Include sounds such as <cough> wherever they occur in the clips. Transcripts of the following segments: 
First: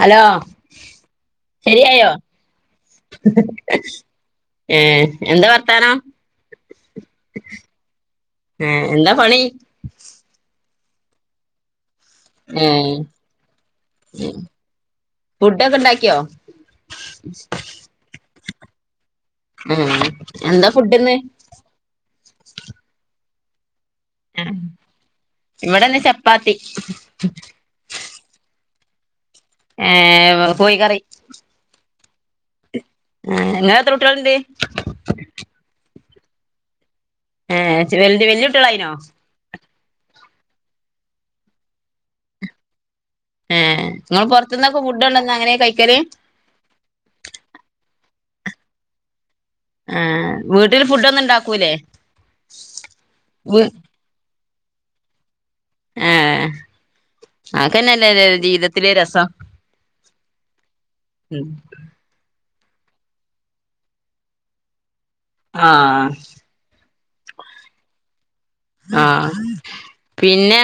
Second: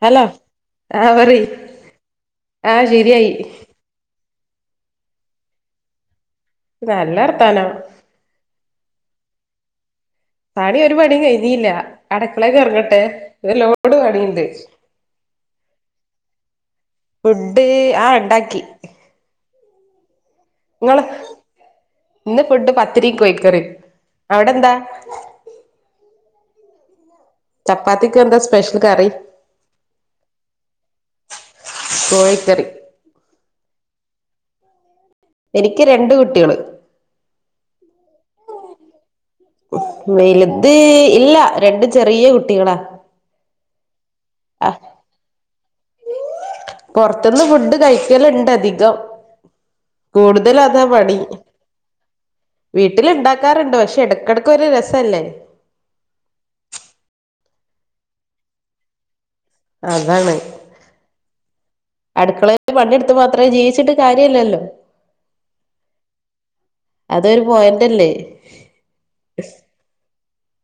Hello ആ പറി ശരിയായോ ആ ശരിയായി ഏഹ് എന്താ വർത്താനം നല്ല വർത്താനം ഹ എന്താ പണി പണി ഒരു പണിയും കഴിഞ്ഞീല്ല അടയ്ക്കളെക്ക്‌ ഏ ഇറങ്ങട്ടെ ഒരു ലോഡ് പണിയുണ്ട് ഫുഡ് ഒക്കെ ഉണ്ടാക്കിയോ ഫുഡ് ആ ഇണ്ടാക്കി ഉം നിങ്ങള് ഇന്ന് ഫുഡ് പത്തിരിയും കോഴിക്കറിയും അവിടെ എന്താ ഇവിടെ ഇന്ന് ചപ്പാത്തി ചപ്പാത്തിക്ക് എന്താ സ്പെഷ്യൽ കറി ഏഹ് കോഴി കറി കോഴിക്കറി ആഹ് ഇങ്ങളത്ര കുട്ട്യാള്ണ്ട് എനിക്ക് രണ്ട് കുട്ടികള് ഏ വലു വല്ല്യകുട്ട്യാള്ളായിനോ വെല്ത് ഇല്ല രണ്ട് ചെറിയ കുട്ടികളാ ഏഹ് ഇങ്ങൾ ആ പുറത്തുന്നൊക്കെ ഫുഡ് കൊണ്ടന്ന് അങ്ങനെയ കഴിക്കല് പുറത്തുന്ന് ഫുഡ് കഴിക്കലുണ്ട് അധികം ഏ വീട്ടിൽ കൂടുതലാതാ പണി ഫുഡൊന്നും ഉണ്ടാക്കൂലേ വീട്ടില് വ് ഉണ്ടാക്കാറുണ്ട് പക്ഷെ ഇടക്കട ഒക്കൊര് രസല്ലേ ആഹ് ആക്കന്നല്ലേ ഒരു ജീവിതത്തില് രസം അതാണ് ഉം. അട്ക്കളേത്ത പണിട്ത് മാത്രം ജീവിച്ചിട്ട് കാര്യല്ലല്ലോ ആഹ് അതൊരു പോയിന്റല്ലേ ആഹ് പിന്നെ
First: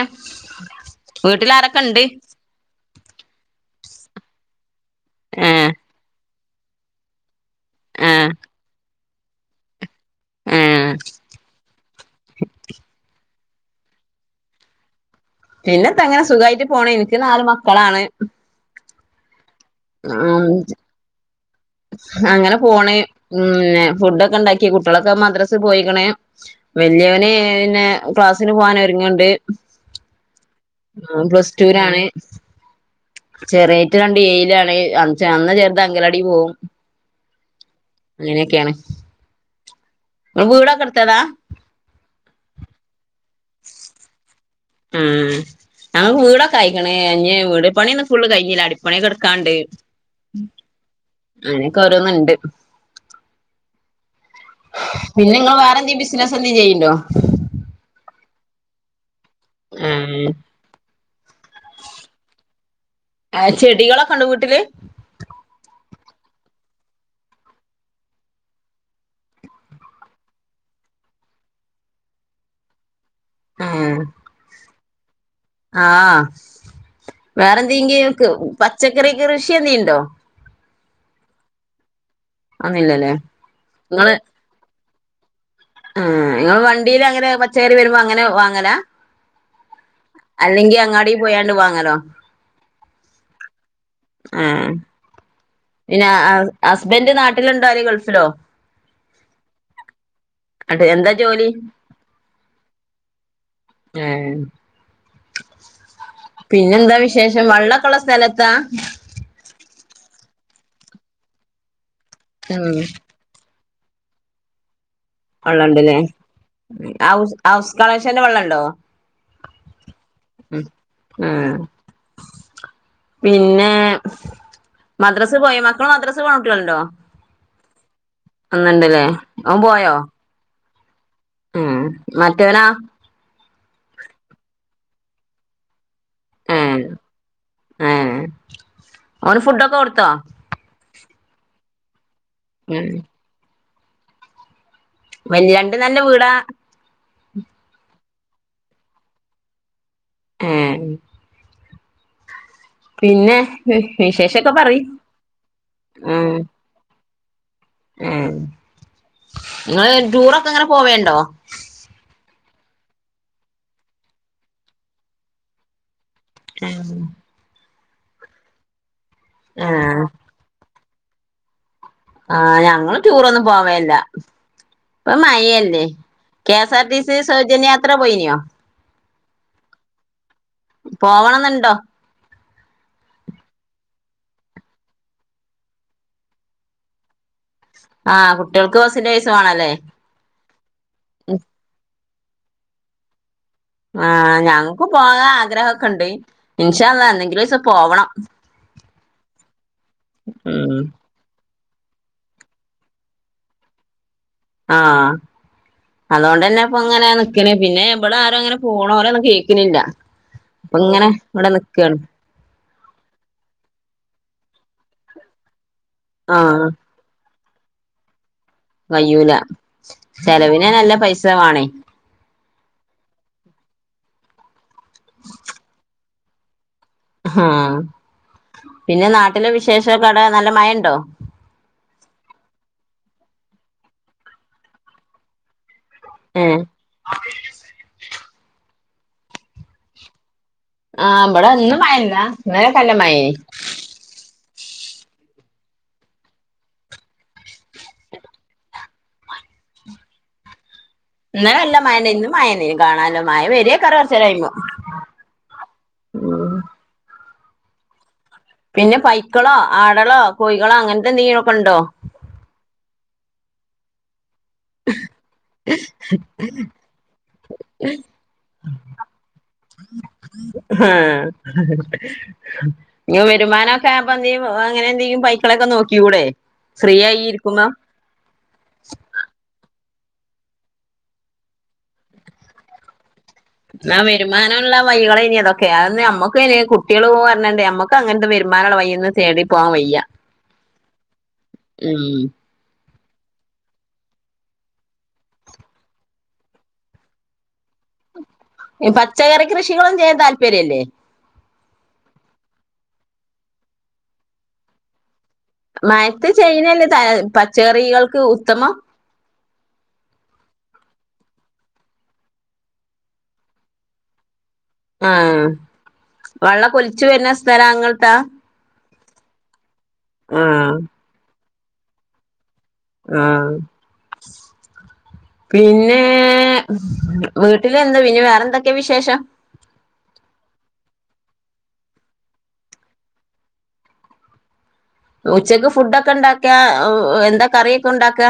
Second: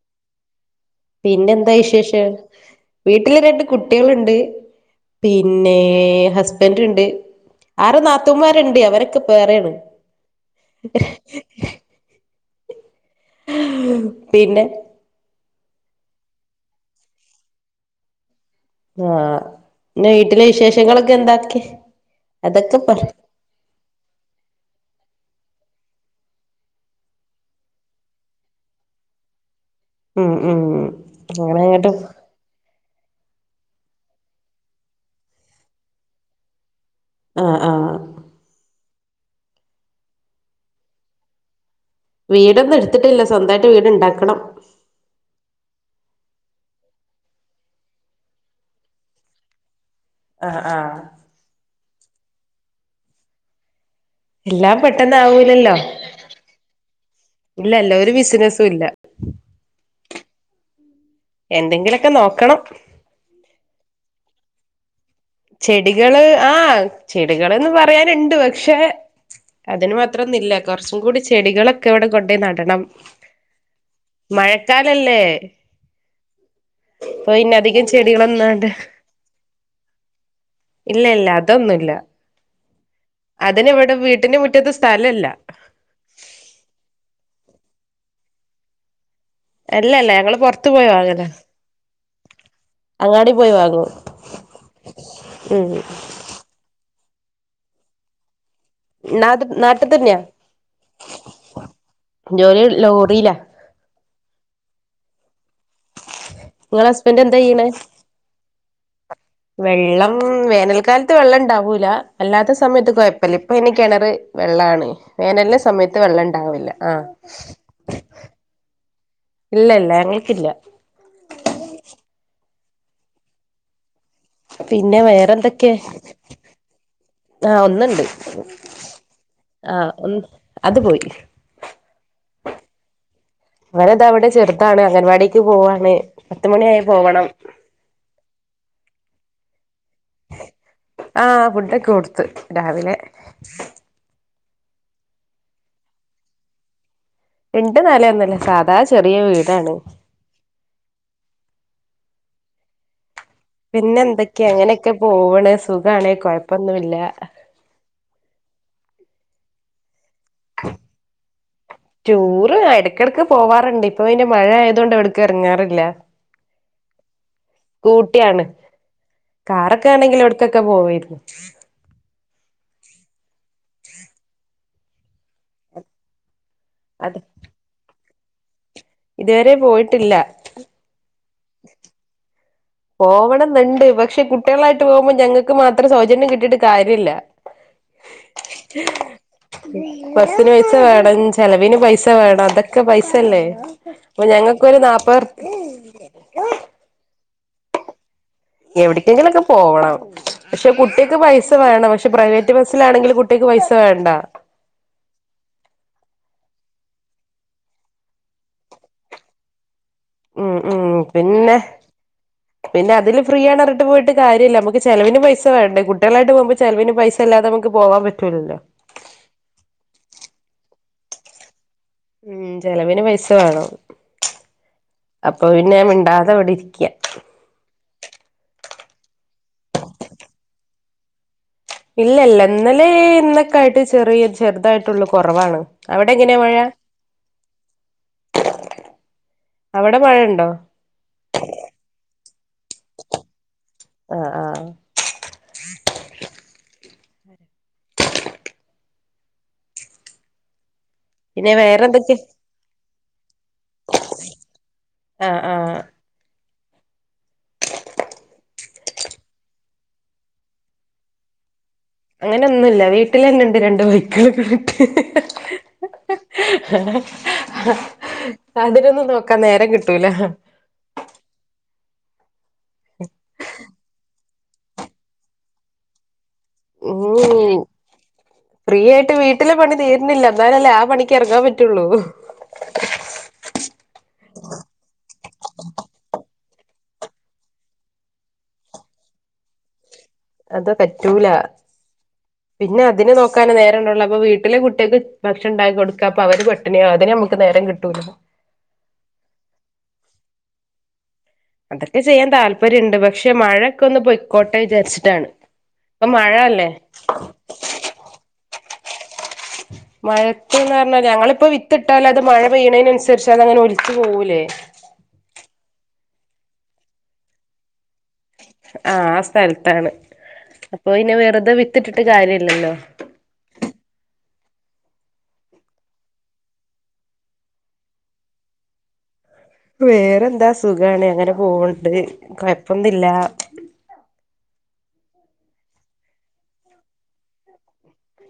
വീട്ടിൽ പിന്നെന്താ ആരൊക്കെ ഉണ്ട് വിശേഷം വീട്ടില് രണ്ട് കുട്ടികളുണ്ട് ഏ പിന്നെ ഹസ്ബന്റ് ഇണ്ട് ആര ഏ നാത്തുന്മാരുണ്ട് അവരൊക്കെ വേറെയാണ് ! ! ! ! ! ! ! ! പിന്നെ പിന്നെന്താങ്ങനെ സുഖായിട്ട് പോണ് ഇനിക്ക് നാല് മക്കളാണ് ആഹ്പിന്നെ വീട്ടിലെ ഉം വിശേഷങ്ങളൊക്കെ എന്തെക്കെ അങ്ങനെ പോണ് ഉം ഫുഡൊക്കെ ഇണ്ടാക്കി കുട്ടികളൊക്കെ മദ്രസ പോയിക്ക്‌ണ് വല്യയോന് പിന്നെ ക്ലാസ്സിന് പോകൻ ഒരുങ്ങ്ണ്ട് ഉം ഉം അങ്ങനങ്ങട്ട് ചെറിയേറ്റ രണ്ട് ഏയിലാണ് നന്ന ചേറ്ത് അങ്കലാടി പോകും ആ ആ അങ്ങനെയൊക്കെയാണ് ഇങ്ങള് വീടൊക്കെട്ത്തതാ വീടൊന്നു ഇട്ത്തിട്ടില്ല സ്വന്തായിട്ട് വീട്ണ്ടാക്കണം ആഹ് ഞങ്ങക്ക് വീടൊക്കയ്ക്ക്ണ് ഞ്ഞ് വീട് പണിന്നും ഫുള് കഴിഞ്ഞില്ല അടിപ്പണിയൊക്കെട്ക്കാണ്ട് ആഹ് ആഹ് അങ്ങനെയൊക്കെരോന്ന്ണ്ട് എല്ലാം പെട്ടെന്ന് പിന്നെ നിങ്ങള് ആവൂലല്ലോ വേറെന്തേലും ബിസിനസ് എന്തേലും ചെയ്യണ്ടോ ഇല്ലല്ല ഒരു ബിസിനസും ഇല്ല ഏഹ് എന്തെങ്കിലൊക്കെ നോക്കണം ആഹ് ചെടികളൊക്കണ്ടോ വീട്ടില് ചെടികള് ആഹ് ചെടികൾന്ന് പറയാനുണ്ട് പക്ഷെ അതിന് മാത്രംന്നില്ല കുറച്ചും കൂടി ചെടികളൊക്കെ ഇവിടെ കൊണ്ടയി നടണം ഏഹ് മഴക്കാലല്ലേ ആഹ് പ്പൊ പിന്നെ അധികം ചെടികളന്നാങ്ങട്ട് കൃ കൃഷിയെന്ന ഇണ്ടോ ഇല്ലല്ല അതൊന്നുല്യ അതൊന്നില്ലല്ലേ അതിന് ഇവിടെ വീട്ടിന്റെ മുറ്റത്ത് സ്ഥലല്ല ആഹ്‌ ങ്ങൾ വണ്ടീല് അങ്ങനെ പച്ചക്കറി വരുമ്പോ അങ്ങനെ വാങ്ങലാ അല്ലല്ല ഞങ്ങള് പൊറത്തു അല്ലെങ്കി പോയി അങ്ങാടി വാങ്ങല പോയാണ്ട് വാങ്ങലോ അങ്ങാടി പോയി വാങ്ങു ഏഹ് പിന്നെ അ ഹസ്ബൻഡ് നാട്ടിലുണ്ടോ അല്ലേ ഗൾഫിലോ നാട്ട് നാട്ടിൽ തന്നെയാ അത് എന്താ ജോലി ജോലി ലോറിയിലാ ഏഹ് നിങ്ങളെ പിന്നെന്താ ഹസ്ബൻഡ് എന്താ വിശേഷം ചെയ്യണേ വള്ളക്കെളള സ്ഥലത്താ വെള്ളം വേനൽക്കാലത്ത് വെള്ളം ഇണ്ടാവൂല അല്ലാത്ത ഉം സമയത്ത്യം കൊഴ ഇപ്പ ഇപ്പയ്ന് ക്കിണറ് വെള്ളാണ് വേനല്ല വള്ളണ്ട്ല്ലേ സമയത്ത് വെള്ളണ്ടാവില്ല ആഹ് കളേശന്റെ വെള്ളംണ്ടോ ഇല്ലല്ല ഞങ്ങക്കില്ല ആഹ് പിന്നെ പിന്നെ മദ്രാസ് പോയ വേറെന്തൊക്കെ മക്കള് മദ്രാസ് പോണ കുട്ട്യാളുണ്ടോ ആഹ് ഒന്നുണ്ട് ഒന്നുണ്ട്ല്ലേ അവൻ ആഹ് പോയോ ഒന്ന് അത് പോയി ഉം മറ്റവനാ? അവനത അവിടെ ചെറുതാണ് അംഗൻവാടിക്ക് പോവാണ് പത്ത് ഏ മണിയായ പോകണം. ഏ അവന് ഫുഡൊക്കെ കൊടുത്തോ? ആഹ് ഫുഡൊക്കെ കൊടുത്ത് ഉം രാവിലെ വല്യ രണ്ട് നെലഞ്ഞ വീടാ. രണ്ട് നെലന്നല്ല സാധാ ചെറിയ വീടാണ്. ഏഹ് പിന്നെ. പിന്നെ എന്തൊക്കെയാ വിശേഷൊക്കെ പറി അങ്ങനെയൊക്കെ പോവണ് സുഖണ് കൊഴപ്പൊന്നുല്ല ഉം നിങ്ങള് ടൂറൊക്കെ എങ്ങനെ പോവേണ്ടോ. ടൂറ് എടക്കിടക്ക് പോവാറുണ്ട് ഇപ്പൊ പിന്നെ മഴ ആയതുകൊണ്ട് എവിട്ക്ക് ഇറങ്ങാറില്ല. എഹ് സ്കൂട്ടിയാണ് ആ കാറൊക്കെ ആണെങ്കിൽ എവിടക്കൊക്കെ പോവായിരുന്നു. ആഹ് ഞങ്ങള് ടൂറൊന്നും പോവേല്ല ഇപ്പ മഴയല്ലേ. കെ സാർ ടി സി അത് സൗജന്യയാത്ര പോയിനിയോ? ഇതുവരെ പോയിട്ടില്ല. പോവണെന്നുണ്ടോ. പോവണന്നുണ്ട് പക്ഷെ കുട്ടികളായിട്ട് പോകുമ്പോ ഞങ്ങക്ക് മാത്രം സൗജന്യം കിട്ടിട്ട് കാര്യല്ല. ആഹ് കുട്ടികൾക്ക് ബസ്സിന്റെ പൈസ വേണല്ലേ. ബസിന് പൈസ വേണം ചെലവിന് പൈസ വേണം അതൊക്കെ പൈസല്ലേ. അപ്പൊ ആഹ് ഞങ്ങക്കൊരു ഞങ്ങക്ക് പോകാൻ നാപ്പത് ആഗ്രഹൊക്കെ ണ്ട് ഇൻഷാ അല്ലാഹ് എന്നെങ്കിലും ഒരുസം പോവണം എവിടെക്കെങ്കിലും ഒക്കെ പോവണം പക്ഷെ ഉം കുട്ടികക്ക് പൈസ. വേണം പക്ഷെ പ്രൈവറ്റ് ബസ്സിലാണെങ്കിൽ കുട്ടിക്ക് പൈസ വേണ്ട. ആഹ് അതോണ്ടന്നെ പ്പൊ ഇങ്ങനെ നിക്ക്ണ പിന്നെ ഇവിട ആരുംങ്ങനെ പോണോര ഒന്നും കേക്കണില്ല. ഉം ഉം പിന്നെ. പിന്നെ അതിൽ ഫ്രീയാണ് പറഞ്ഞിട്ട് പോയിട്ട് കാര്യല്ല. നമുക്ക് ചെലവിന് പൈസ വേണ്ടേ കുട്ടികളായിട്ട് പോകുമ്പോ ആഹ് ചെലവിന് പൈസ. ഇല്ലാതെ നമക്ക് പോകാൻ പറ്റൂലല്ലോ. കയ്യൂല ചെലവിനന്നെ നല്ല പൈസ വേണേ. ഉം ചെലവിന് പൈസ വേണം അപ്പൊ പിന്നെ മിണ്ടാതെ ഇവിടെരിക്കാ. ആ പിന്നെ നാട്ടിലെ വിശേഷ കട നല്ല മഴണ്ടോ. ഇല്ലല്ല ഇന്നലെ ഇന്നൊക്കായിട്ട് ചെറിയ ചെറുതായിട്ടുള്ള കൊറവാണ്. അവിടെ എങ്ങനെയാ മഴ. ഏഹ് അവിടെ മഴണ്ടോ. ആഹ് ഇവിടെ ഇന്ന് മയല്ല ഇന്നലെകല്ല മയനി. ആഹ് ആഹ്. ഇന്നലെ പിന്നെ നല്ല വേറെ മയന്നെ എന്തൊക്കെ ഇന്നും മയന്നെ <unintelligible> മയ വരേകാരും കുറച്ചേരം കയ്യുമ്പോ. ആഹ് ആഹ്. ഉം. പിന്നെ പൈക്കളോ ആടളോ കോഴികളോ അങ്ങനത്തെ എന്തെങ്കിലും ഒക്കെ ഉണ്ടോ അങ്ങനൊന്നുല്ല വീട്ടിൽ തന്നെണ്ട് രണ്ട് പൈക്കള്. <inaudible> അതിനൊന്നും നോക്കാൻ നേരം കിട്ടൂല. ഹാ വരുമാനൊക്കെ <unintelligible> അങ്ങനെ എന്തെങ്കും പൈക്കളൊക്കെ നോക്കികൂടെ. <unintelligible> ഫ്രീ ആയിട്ട് വീട്ടിലെ പണി തീരുന്നില്ല എന്നാലല്ലേ ആ പണിക്ക് ഇറങ്ങാൻ പറ്റുള്ളൂ. ആ വരുമാനോള്ള വൈകള ഇനി ഇതൊക്കെ അ നമ്മക്ക് കുട്ടികള് പോ പറഞ്ഞണ്ടേമ്മക്ക്. അങ്ങനത്തെ വരുമാനള്ള വയ്യൊന്നും തേടി പോവാൻ വയ്യാ. അത് പറ്റൂല പിന്നെ അതിനെ നോക്കാനെ നേരണ്ടാവോളു അപ്പൊ വീട്ടിലെ കുട്ടികൾക്ക് ഭക്ഷണം ഉണ്ടാക്കി കൊടുക്കാ അപ്പൊ അവര് പ ഇനി അതിന് നമക്ക് നേരം കിട്ടൂല്ല പച്ചക്കറി കൃഷികളും ചെയ്യാൻ താല്പര്യം ഇല്ലേ അതൊക്കെ ചെയ്യാൻ താല്പര്യണ്ട് പക്ഷെ മഴൊക്കെ ഒന്ന് പൊയിക്കോട്ടെ വിചാരിച്ചിട്ടാണ് ഇപ്പൊ മയത്ത് മഴ അല്ലേ ചൈനല്ലേ പച്ചക്കറികൾക്ക് ഉത്തമം <inaudible> മഴത്തുന്ന് പറഞ്ഞാല് ഞങ്ങളിപ്പോ വിത്തിട്ടാൽ അത് മഴ പെയ്യണതിനനുസരിച്ച് അത് അങ്ങനെ ഒലിച്ച് പോകൂലേ ആ വെള്ളക്കെ ഒലിച്ച് വരുന്ന സ്ഥലാ ഇങ്ങൾടെ ആഹ് ആ സ്ഥലത്താണ് ആഹ് അപ്പൊ പിന്നെ വെറുതെ വിത്തിട്ടിട്ട് കാര്യല്ലല്ലോ ആഹ് പിന്നെ വീട്ടിലെന്താ പിന്നെ വേറെന്തൊക്കെയാ വിശേഷം വേറെന്താ സുഖാണ് അങ്ങനെ പോവ്ണ്ട് കൊയപ്പൊന്നുല്ല ഉച്ചക്ക് ഫുഡ് ഒക്കെ ഇണ്ടാക്യാ എന്താ കറിയൊക്കെ ഉണ്ടാക്കാ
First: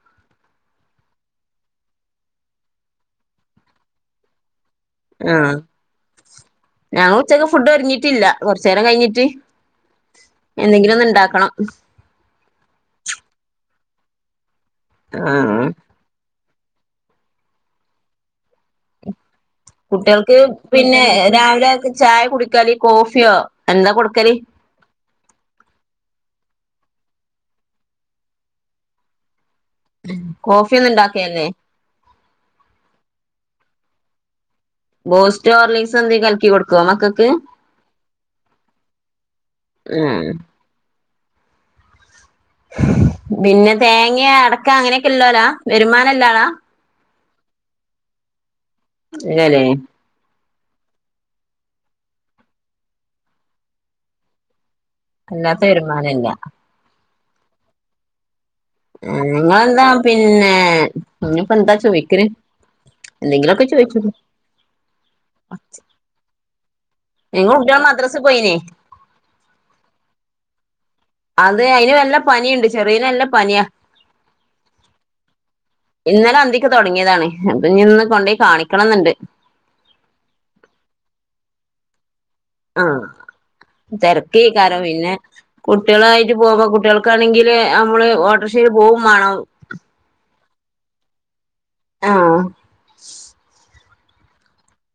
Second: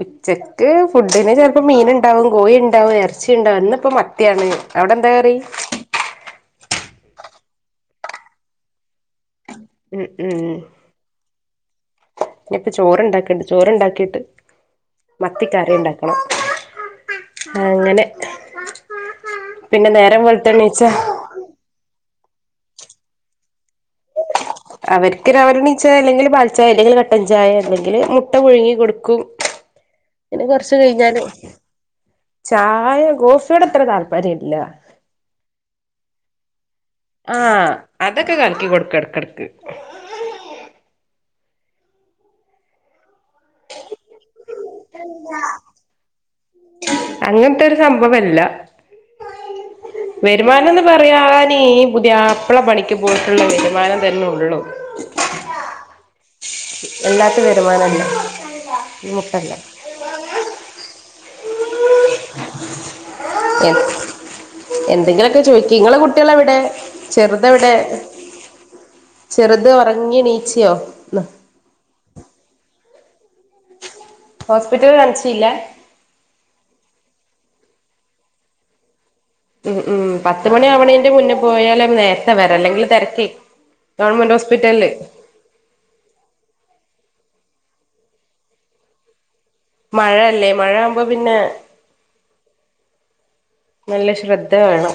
ഉച്ചക്ക് ഫുഡിന് ചെലപ്പോ മീൻ ണ്ടാവും കോയിണ്ടാവും ഇറച്ചി ണ്ടാവും ഇന്നിപ്പോ മത്തിയാണ് അവിടെ എന്താ കറി ആ ഞങ്ങൾ ഉച്ചക്ക് ഫുഡ് ഒരുങ്ങിട്ടില്ല കൊറചേരം കഴിഞ്ഞിട്ട് ഉം ഉം എന്തെങ്കിലും ഒന്ന് ഉണ്ടാക്കണം ഇനിപ്പ ചോറ്ണ്ടാക്കിണ്ട് ചോറ്ണ്ടാക്കിട്ട് മത്തി ആഹ് കറി ഉണ്ടാക്കി ഒളൊ അങ്ങനെ. പിന്നെ നേരം കുട്ട്യൾക്ക് വെളുത്തെണീച്ച പിന്നെ രാവിലെ ചായ കുടിക്ക ലി കോഫിയോ എന്താ കൊട്ക്കല്. അവര്ക്ക് രവിലെണീച അല്ലെങ്കിൽ പാൽചായ അല്ലെങ്കിൽ കട്ടൻ ചായ അല്ലെങ്കിൽ മുട്ട പുഴുങ്ങി കൊടുക്കും. പിന്നെ കൊറച്ച് കോഫിയൊന്നു കഴിഞ്ഞാല് ണ്ടാക്കേല്ലേ. ചായ ഗോഫിയോടെ അത്ര താല്പര്യല്ല. ബോസ്റ്റോ ഓർലിസ് എന്തെ കൽക്കി കൊട്ക്കോ മക്ക- ആഹ് അതക്കെ കൽക്കി കൊട്ക്കെട്ക്കട്ക്ക്. ആഹ്. ബിന്നെ തേങ്ങെ അട്ക്ക അങ്ങനെ ക്കെല്ലോലാ വരുമാനല്ലാ ആലാ. അങ്ങൻത്തൊരു സംഭവല്ല. ല്ല ലേ. വരുമാനം ന്ന് പറയാന് പുതിയാപ്ല പണിക്ക് പോയിട്ടുള്ള വരുമാനം തന്നൊള്ളു. അല്ലാത്ത വരുമാന ഇല്ല. എല്ലാത്ത വരുമാനംല്ല. അ്ന്നാന്താ പിന്നെ ഇന്ത്പ്പ ന്താ ചോയ്ക്കല്. എന്തെങ്കിലൊക്കെ ചോയ്ച്ചോ എന്തെങ്കിലൊക്കെ ചോയ്ക്കി ങ്ങളെ കുട്ട്യളെവിടെ ചെർതെവിടെ? ത് പൊയ്നെ. ചെറുത് ഒറങ്ങി എണിചിയോ. അത് അയ്ന് വല്ല പനിണ്ട് ചെറി നല്ല പന്യ. ഹോസ്പിറ്റല് കാൺച്ചില്ല. ഇന്നല അന്തിക് തൊട്ങ്ങ്യതാണ് അപ്പൊ ഞ്ന്ന് കൊണ്ടേയി കാണിക്കണം ന്ന്ണ്ട്. ഉം ഉം പത്ത് മണി ആവണേന്റെ മുന്നേ പോയാലും നേര വരാ അല്ലെങ്കിൽ ആഹ് തെരെക്കേ, തിരക്കേക്കാരം ഗവൺമെൻഡോസ്പിറ്റലില്. പിന്നെ കുട്ടികളായിട്ട് പോകു കുട്ടികൾക്കാണെങ്കില് അമ്മള് ഓട്ടോറിഷയിൽ പോവും വേണം. മഴയല്ലേ മഴാവുമ്പോ പിന്നെ. ആഹ്. നല്ല ശ്രദ്ധ വേണം.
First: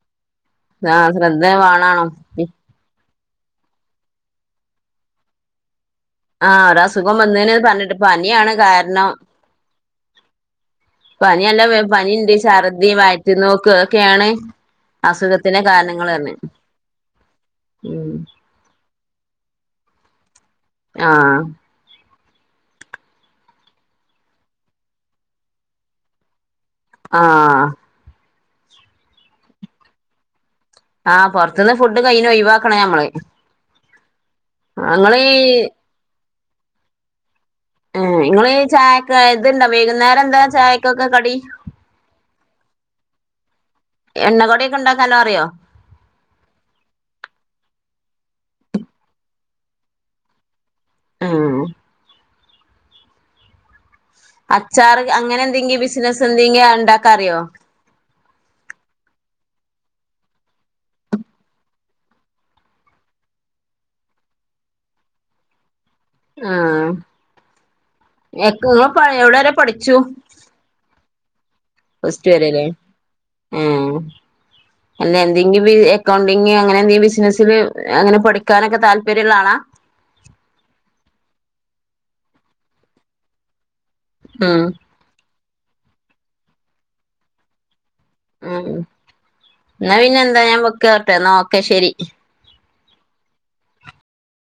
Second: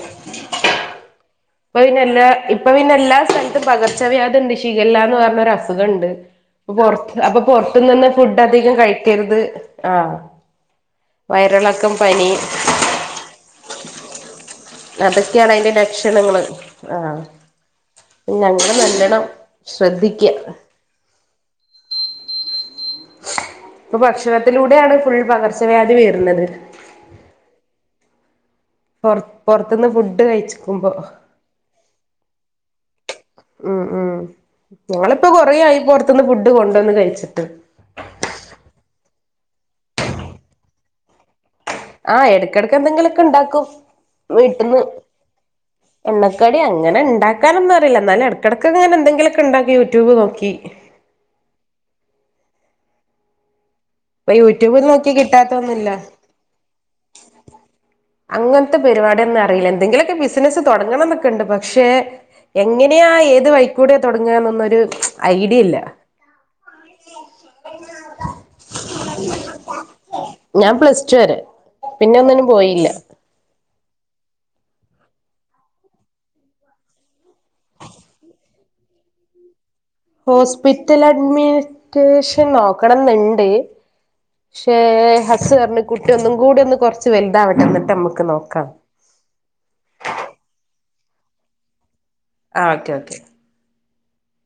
ആഹ് ശ്രദ്ധ വ- പ്പ പിന്നെ എല്ലാ ഇപ്പൊ പിന്നെ എല്ലാ സ്ഥലത്തും പകർച്ചവ്യാധി ണ്ട് ശിഖല്ല ന്ന് പർഞ്ഞരസുഖ ണ്ട്. ആഹ് പൊ പൊർ ഒരസുഖം അപ്പൊ വന്നേന് പൊരത്തുന്ന പറഞ്ഞിട്ട് ന്ന് പനിയാണ് ഫുഡധികം കാരണം കഴിക്കരുത് ആഹ്. പന്യല്ല വേ വയറിളക്കം പനി പനിണ്ട് ഛർദി വയറ്റ് ന്നോക്ക് ക്കേണ് അസുഖത്തിന്റെ കാരണങ്ങ റ്റന്നങ്ങള് ആ ഞങ്ങള് നല്ലണം ശ്രദ്ധിക്ക്യ. ആഹ്. പ്പ ഭക്ഷണത്തിലൂടെയാണ് ഫുൾ പകർച്ചവ്യാധി വെര്ന്നത്. ആഹ് പൊർ പോർത്ത്ന്ന് ഫുഡ് കഴിച്ചു ആഹ് പുറത്ത്ന്ന് ഫുഡ് കഴിയുന്നു ഒഴിവാക്കണം നമ്മള്. ഉം ഉം ഞങ്ങളിപ്പോ കൊറേയായി പൊറത്തൂന്ന് ഫുഡ് കൊണ്ടുന്ന്‌ കഴിച്ചിട്ട് ഉം ഇങ്ങളീ ചായക് ഇത്ണ്ടാ വൈകുന്നേരെന്താ ചായക്കൊക്കെ കടി? ആ എട്കെടേക്കു എന്തെങ്കിലൊക്കെ ഇണ്ടാക്കും എണ്ണ കടിയൊക്കെ വീട്ടീനു. ഉണ്ടാക്കാല്ലോ അറിയോ എണ്ണക്കടി അങ്ങനെ ണ്ടാക്കാനൊന്നു റിയില്ല എന്നാലും എടേകെടേക്കു ഞാനെ ന്തെങ്കിലൊക്കെ ഉണ്ടാക്കി യൂട്യൂബ് നോക്കി ആഹ് ഇപ്പൊ യൂട്യൂബിൽ അച്ചാറ് നോക്കി അങ്ങനെ ന്തെങ്കി കിട്ടാത്തൊന്നുമില്ല ബിസിനസ്സ് ന്തെങ്കി ഇണ്ടാക്കറിയ്യോ. അങ്ങൻത്തെ പരിപാടിഒന്നറീയല്ല. എന്തെങ്കിലൊക്കെ ബിസിനസ്സ് തൊടങ്ങണം എന്നൊക്കെണ്ട് പക്ഷെ, എങ്ങനെയാ ഏത് വഴിക്കോട്യ തൊടങ്ങുവാ നൊന്നും ഒരു ഐഡിയയില്ല. ആഹ് എക്ക് നിങ്ങൾ എവിടെ വരെ പഠിച്ചു. ഞാൻ പ്ലസ് ടു വരെ. പിന്നെ പ്ലസ് ടു ഒന്നിനും വരല്ലേ പോയില്ല ആഹ് അല്ല എന്തെങ്കിൽ വി എക്കൗണ്ടിങ്ങ് അങ്ങനെ എന്തേൽ ബിസിനസ്സില് അങ്ങനെ പഠിക്കാനൊക്ക താല്പര്യള്ള ആളാ. ഹോസ്പിറ്റൽ അഡ്മിനിറ്റേഷൻ നോക്കണന്നുണ്ട്. ഉം ക്ഷേ ഹസ്സ് പറഞ്ഞു കുട്ടി ഒന്നും കൂടി ഒന്ന് കൊറച്ച് വൽത്താവട്ടെ എന്നിട്ട്മ്മക്ക് ഉം എന്നാ പിന്നെ എന്താ ഞാൻ വെക്കാ ട്ടേ ന്നാ ഓകെ ശെരി. ആ ഓക്കേ ഓക്കെ.